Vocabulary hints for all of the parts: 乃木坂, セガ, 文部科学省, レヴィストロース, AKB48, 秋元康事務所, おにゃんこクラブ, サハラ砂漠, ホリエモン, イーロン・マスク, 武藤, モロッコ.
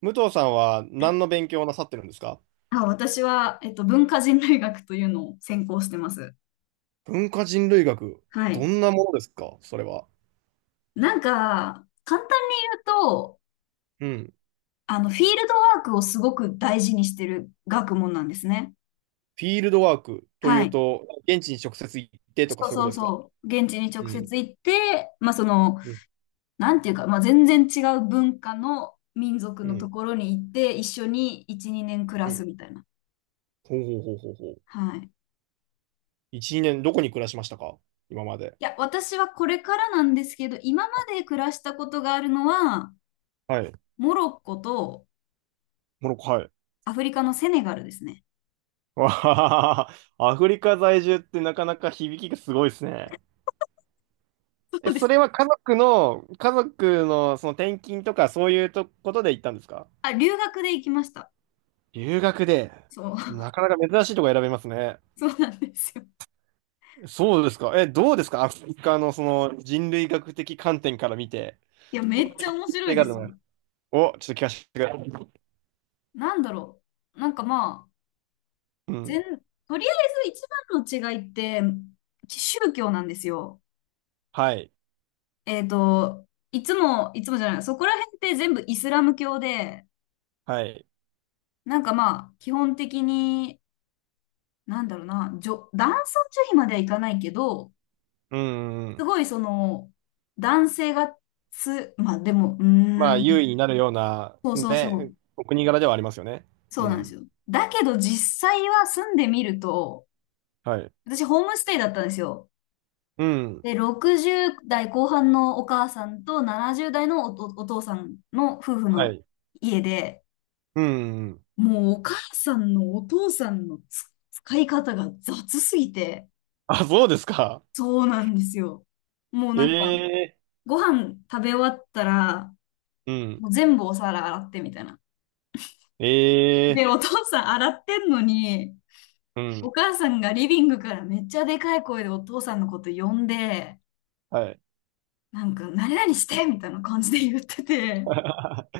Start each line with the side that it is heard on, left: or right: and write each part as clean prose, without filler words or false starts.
right: 武藤さんは何の勉強をなさってるんですか？
left: あ、私は、文化人類学というのを専攻してます。
right: 文化人類学、
left: は
right: ど
left: い。
right: んなものですかそれは。
left: なんか、簡単に言うと、
right: うん。
left: フィールドワークをすごく大事にしてる学問なんですね。
right: フィールドワークとい
left: は
right: う
left: い。
right: と、現地に直接行ってとか
left: そう
right: そういうこ
left: そ
right: と
left: う
right: ですか？
left: そう。現地に
right: う
left: 直
right: ん。
left: 接行って、まあ、その、
right: うん。
left: なんていうか、まあ、全然違う文化の民族
right: う
left: のと
right: ん。
left: ころに行って、一緒に1、2年暮ら
right: う
left: す
right: ん。
left: みたいな。
right: ほうほうほうほうほう。
left: はい。
right: 一、年、にねんどこに暮らしましたか？今まで。
left: いや、私はこれからなんですけど、今ま
right: あ、
left: で暮らしたことがあるのは、
right: はい。
left: モロッコと、
right: モロッコ、はい。
left: アフリカのセネガルですね。
right: わはははは、アフリカ在住ってなかなか響きがすごいですね。
left: そ
right: え、
left: うで
right: そ
left: す。
right: れは家族の、家族のその転勤とかそういうとことで行ったんですか？
left: あ、留学で行きました。
right: 留学で、
left: そう、
right: なかなか珍しいとこ選べますね。
left: そうなんですよ。
right: そうですか。え、どうですかアフリカのその人類学的観点から見て。
left: いや、めっちゃ面白
right: 手
left: いで
right: 軽
left: すよ。
right: な、お、ちょっと聞かせてください。
left: なんだろう。なんかまあ、
right: う
left: 全、
right: ん。
left: とりあえず一番の違いって、宗教なんですよ。
right: はい。
left: えっと、いつも、いつもじゃない、そこら辺って全部イスラム教で、
right: はい。
left: なんかまあ、基本的に、なんだろうな、男尊女卑まではいかないけど、
right: うん、う
left: す
right: ん。
left: ごいその、男性がまあでも、
right: まあ、優位になるような、
left: そうそうそ
right: ね、
left: う。
right: お国柄ではありますよね。
left: そ
right: う
left: うなんです
right: ん。
left: よ。だけど実際は住んでみると、
right: はい。
left: 私ホームステイだったんですよ。
right: うん。
left: で、60代後半のお母さんと70代のお父さんの夫婦
right: は
left: の
right: い。
left: 家で、
right: うん。うん。
left: もうお母さんのお父さんの使い方が雑すぎて、
right: あ、そうですか。
left: そうなんですよ。もうなんか、
right: ええ。
left: ご飯食べ終わったら、
right: うん。
left: もう全部お皿洗ってみたいな。
right: ええ。
left: で、お父さん洗ってんのに、
right: う
left: お
right: ん。
left: 母さんがリビングからめっちゃでかい声でお父さんのこと呼んで、
right: はい。
left: なんか、何々してみたいな感じで言ってて、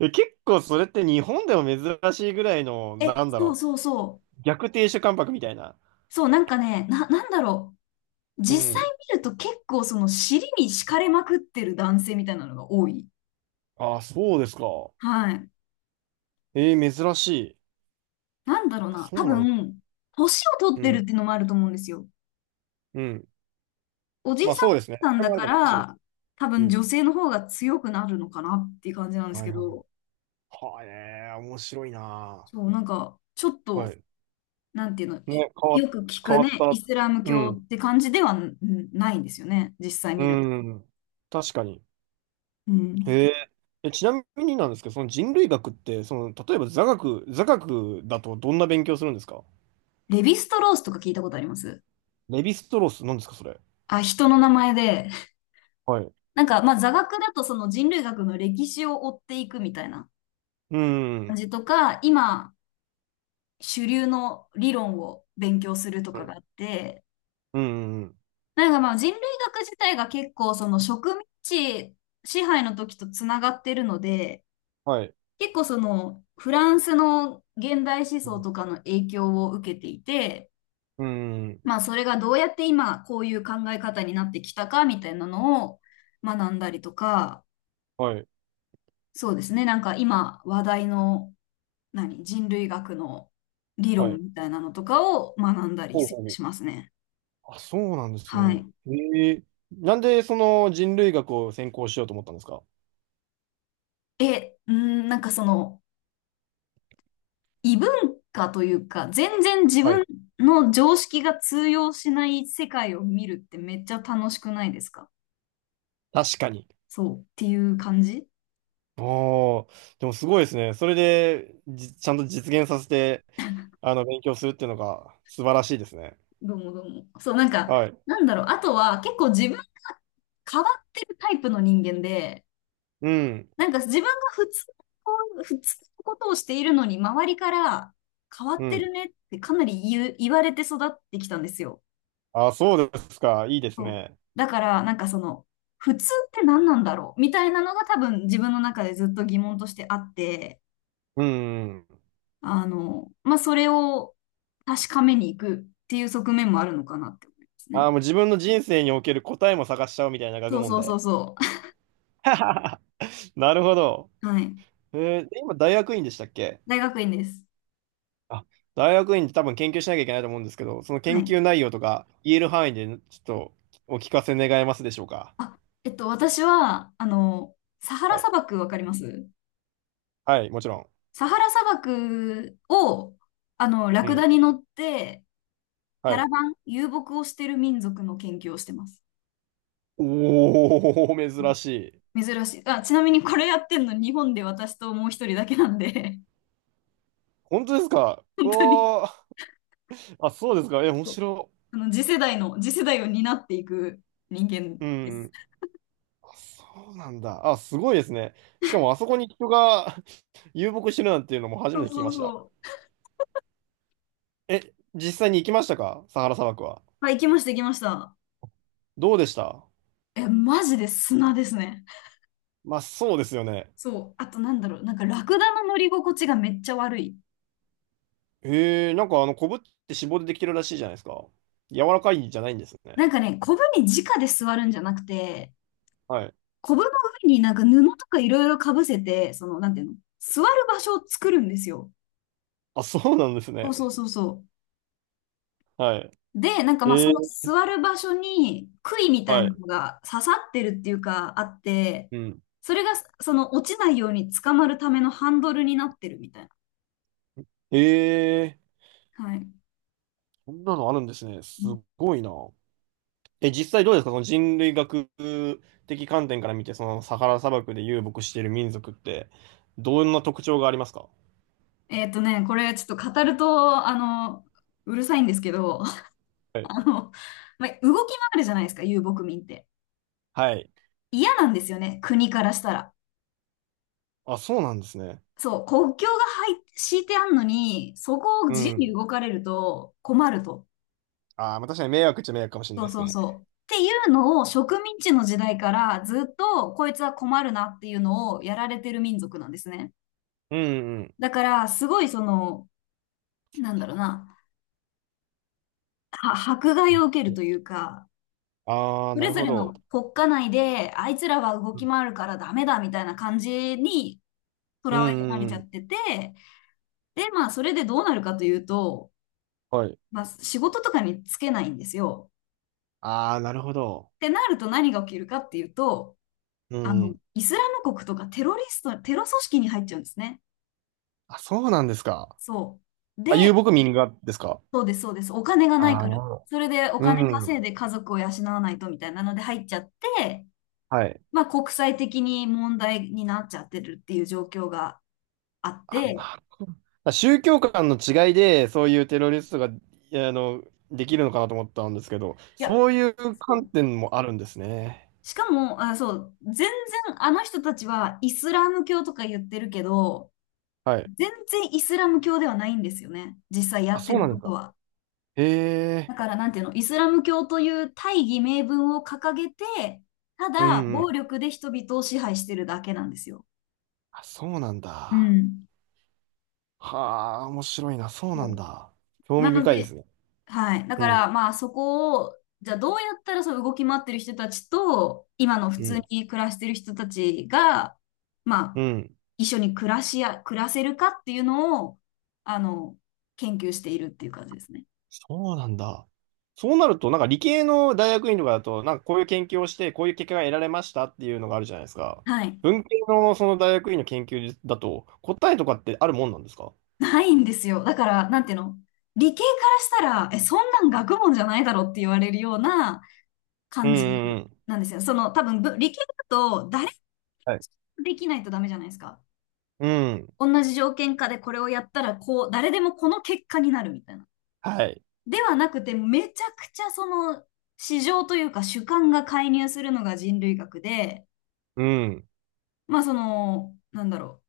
right: え、結構それって日本でも珍しいぐらいの、
left: え、そうそうそ
right: 逆亭主関白みたいな。
left: う、そう、なんかね、なんだろう、
right: う
left: 実際
right: ん。
left: 見ると結構その尻に敷かれまくってる男性みたいなのが多い。
right: ああ、そうですか。
left: はい。
right: えー、珍しい。
left: なんだろう
right: あ、
left: な、
right: そ
left: 多
right: うなんですか。
left: 分、年を取っ
right: う
left: てるっ
right: ん。
left: ていうのもあると思うんですよ。
right: うん。
left: おじい
right: まあ
left: さ
right: そうですね。
left: んさ
right: そ
left: ん
right: れ
left: だ
right: もある
left: か
right: かもしれないで
left: ら、
right: す。
left: 多
right: う
left: 分
right: ん。
left: 女性の方が強くなるのかなっていう感じなんです
right: はい
left: け
right: はいはい。
left: ど、
right: はあね、面白いな
left: そう、なんか、ちょっ
right: あ。は
left: と、
right: い。
left: なんていうの、
right: ね、
left: よく聞
right: 変
left: く
right: わっ
left: ね、イ
right: た。
left: スラム
right: う
left: 教
right: ん。
left: って感じではないんですよね、実際
right: う
left: 見ると。
right: ん。確かに。
left: うん。
right: へえ。え、ちなみになんですけど、その人類学って、その、例えば座学、座学だとどんな勉強するんですか？
left: レヴィストロースとか聞いたことあります。
right: レヴィストロース、なんですか、それ。
left: あ、人の名前で。
right: はい。
left: なんか、まあ、座学だとその人類学の歴史を追っていくみたいな
right: う
left: 感
right: ん。
left: じとか、今、主流の理論を勉強すると
right: う
left: かが
right: ん。
left: あって、
right: うん。
left: なんかまあ人類学自体が結構その植民地支配の時とつながってるので、
right: はい。
left: 結構そのフランスの現代思想とかの影響を受けていて、
right: うん。
left: まあそれがどうやって今こういう考え方になってきたかみたいなのを学んだりとか、
right: はい。
left: そうですね、なんか今話題の人類学の理
right: は
left: 論
right: い。
left: みたいなのとかを学んだり
right: ほう
left: し
right: ほうほう。
left: ますね。
right: あ、そうなんです
left: は
right: ね。
left: い。
right: ええ。なんでその人類学を専攻しようと思ったんですか？
left: え、うん、なんかその異文化というか、全然自
right: は
left: 分
right: い。
left: の常識が通用しない世界を見るってめっちゃ楽しくないですか？
right: 確かに。
left: そうっていう感じ。
right: おー、でもすごいですね。それで、ちゃんと実現させて、あの、勉強するっていうのが素晴らしいですね。
left: どうもどうも。そう、なんか、
right: はい。
left: なんだろう。あとは結構自分が変わってるタイプの人間で、
right: うん。
left: なんか自分がこ普通のことをしているのに、周りから変わ
right: う
left: ってる
right: ん。
left: ねってかなり言われて育ってきたんですよ。
right: あ、そうですか。いいです
left: そう
right: ね。
left: だから、なんかその、普通って何なんだろうみたいなのが多分自分の中でずっと疑問としてあって、
right: うん。
left: まあ、それを確かめに行くっていう側面もあるのかなって思います
right: あ
left: ね。
right: あ、もう自分の人生における答えも探しちゃおうみたいな学
left: そう
right: 問
left: そうそ
right: で。
left: うそ
right: なるほど。
left: う。はい。
right: えー今、大学院でしたっけ？
left: 大学院です。
right: あ、大学院って多分研究しなきゃいけないと思うんですけど、その
left: は
right: 研
left: い。
right: 究内容とか言える範囲でちょっとお聞かせ願えますでしょうか。
left: あ、私は、サハラ
right: はい、
left: 砂漠わかります。
right: はい、もちろん。
left: サハラ砂漠を、ラ
right: う
left: クダ
right: ん。
left: に乗って、キャ
right: は
left: ラ
right: い。
left: バン、遊牧をしてる民族の研究をしてます。
right: おー、珍しい。
left: 珍しい。あ、ちなみにこれやってんの日本で私ともう一人だけなんで、
right: 本当ですか？ う
left: 本当に、
right: わー。あ、そうですか。え、面
left: そう、
right: 白。
left: 次世代を担っていく人間
right: う
left: です。
right: ん。あ、そうなんだ。あ、すごいですね。しかもあそこに人が 遊牧してるなんていうのも初
left: そ
right: め
left: う
right: て聞き
left: そう
right: ました。
left: そう。
right: え、実際に行きましたかサハラ砂漠は。
left: はい、行きました、行きました。
right: どうでした？
left: え、マジで砂ですね。
right: まあ、そうですよね。
left: そう。あとなんだろう。なんかラクダの乗り心地がめっちゃ悪い。
right: えー、なんかあの、コブって脂肪でできてるらしいじゃないですか。柔らかいんじゃないんですね。
left: なんかね、コブに直で座るんじゃなくて、
right: はい。
left: コブの上になんか布とかいろいろかぶせて、その、なんていうの、座る場所を作るんですよ。
right: あ、そうなんです
left: そうそう
right: ね。
left: そうそう。
right: はい。
left: で、なんかまあ
right: え
left: その
right: ー、
left: 座る場所に杭みたい
right: は
left: な
right: い。
left: のが刺さってるっていうかあって、
right: うん。
left: それがその落ちないように捕まるためのハンドルになってるみたいな。
right: えー、
left: はい。
right: そんなのあるんですね。す
left: うん。
right: ごいな。え、実際どうですかその人類学的観点から見て、そのサハラ砂漠で遊牧している民族って、どんな特徴がありますか？
left: これちょっと語ると、うるさいんですけど、あの、まあ、動き回るじゃないですか、遊牧民って。
right: はい。
left: 嫌なんですよね、国からしたら。
right: あ、そうなんですね。
left: そう、国境が敷いてあんのに、そこを
right: う
left: 自由に
right: ん。
left: 動かれると困ると。
right: あーまあ、確かに迷惑っちゃ迷惑かもしれ
left: そ
right: ない
left: う
right: です
left: そう
right: ね。
left: そう。っていうのを植民地の時代からずっとこいつは困るなっていうのをやられてる民族なんですね。
right: うんうん。
left: だからすごいその、なんだろうな、迫害を受けるというか、
right: ああ、
left: そ
right: な
left: れ
right: る
left: ぞ
right: ほ
left: れの
right: ど。
left: 国家内であいつらは動
right: う
left: き
right: ん
left: 回るからダメだみたいな感じに捉
right: う
left: えられ
right: んう
left: ちゃ
right: ん。
left: ってて、で、まあ、それでどうなるかというと、
right: はい。
left: まあ、仕事とかにつけないんですよ。
right: ああ、なるほど。
left: ってなると何が起きるかっていうと、
right: うん。
left: イスラム国とかテロリスト、テロ組織に入っちゃうんですね。
right: あ、そうなんですか。
left: そう。で、
right: あ、遊牧民がですか？
left: そうです、そうです。お金がない
right: ああ、
left: か
right: な
left: ら。
right: るほど。
left: それでお
right: う
left: 金稼
right: ん。
left: いで家族を養わないとみたいなので入っちゃって、
right: はい。
left: まあ、国際的に問題になっちゃってるっていう状況があっ
right: あ、
left: て、
right: なるほど。あ、宗教観の違いで、そういうテロリストが、いやあの、できるのかなと思ったんですけど、
left: いや、
right: そういう
left: そ
right: 観
left: う、
right: 点もあるんですね。
left: しかも、あ、そう、全然あの人たちはイスラム教とか言ってるけど、
right: はい。
left: 全然イスラム教ではないんですよね。実際や
right: あ、
left: って
right: そう
left: る
right: なんで
left: こ
right: す
left: と
right: か。
left: は。
right: へ
left: だ
right: え。
left: から、なんていうの、イスラム教という大義名分を掲げて、た
right: う
left: だ
right: んう
left: 暴
right: ん。
left: 力で人々を支配してるだけなんですよ。
right: あ、そうなん
left: う
right: だ。
left: ん。
right: はあ、面白いな。そうなん
left: そ
right: だ。
left: う。
right: 興
left: な
right: 味
left: の
right: 深いです
left: で、
right: ね。
left: はい。だ
right: う
left: か
right: ん、
left: ら、まあそこを、じゃあどうやったらその動き回ってる人たちと、今の普
right: う
left: 通
right: ん、
left: に暮らしてる人たちが、まあ、
right: うん。
left: 一緒に暮らせるかっていうのを、あの、研究しているっていう感じですね。
right: そうなんだ。そうなると、なんか理系の大学院とかだと、なんかこういう研究をして、こういう結果が得られましたっていうのがあるじゃないですか。
left: はい。
right: 文系のその大学院の研究だと、答えとかってあるもんなんですか？
left: ないんですよ。だから、なんていうの、理系からしたら、え、そんなん学問じゃないだろって言われるような
right: うん、う
left: 感じ
right: ん、うん。
left: なんですよ。その、多分、理系だと誰も
right: はい。
left: できないとダメじゃないですか。
right: うん。
left: 同じ条件下でこれをやったら、こう、誰でもこの結果になるみたいな。
right: はい。
left: ではなくて、めちゃくちゃその、市場というか主観が介入するのが人類学で、
right: うん。
left: まあその、なんだろ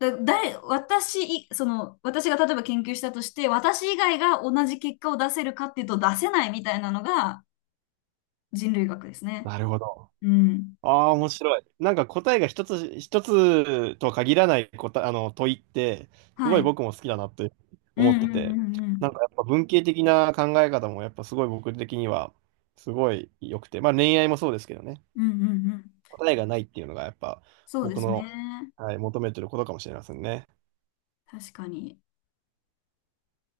left: う。その、私が例えば研究したとして、私以外が同じ結果を出せるかっていうと出せないみたいなのが人類学ですね。
right: なるほど。
left: うん。
right: ああ、面白い。なんか答えが一つ、一つとは限らない答え、あの、問いって、す
left: は
right: ご
left: い。
right: い
left: うん
right: 僕も好きだなって
left: う
right: 思っ
left: んう
right: て
left: ん
right: て、
left: う
right: なん
left: ん。
right: かやっぱ文系的な考え方もやっぱすごい僕的には、すごい良くて、まあ恋愛もそうですけどね、
left: うんうんうん。
right: 答えがないっていうのがやっぱ
left: そうで
right: 僕
left: すね。
right: の、はい、求めてることかもしれませんね。
left: 確かに。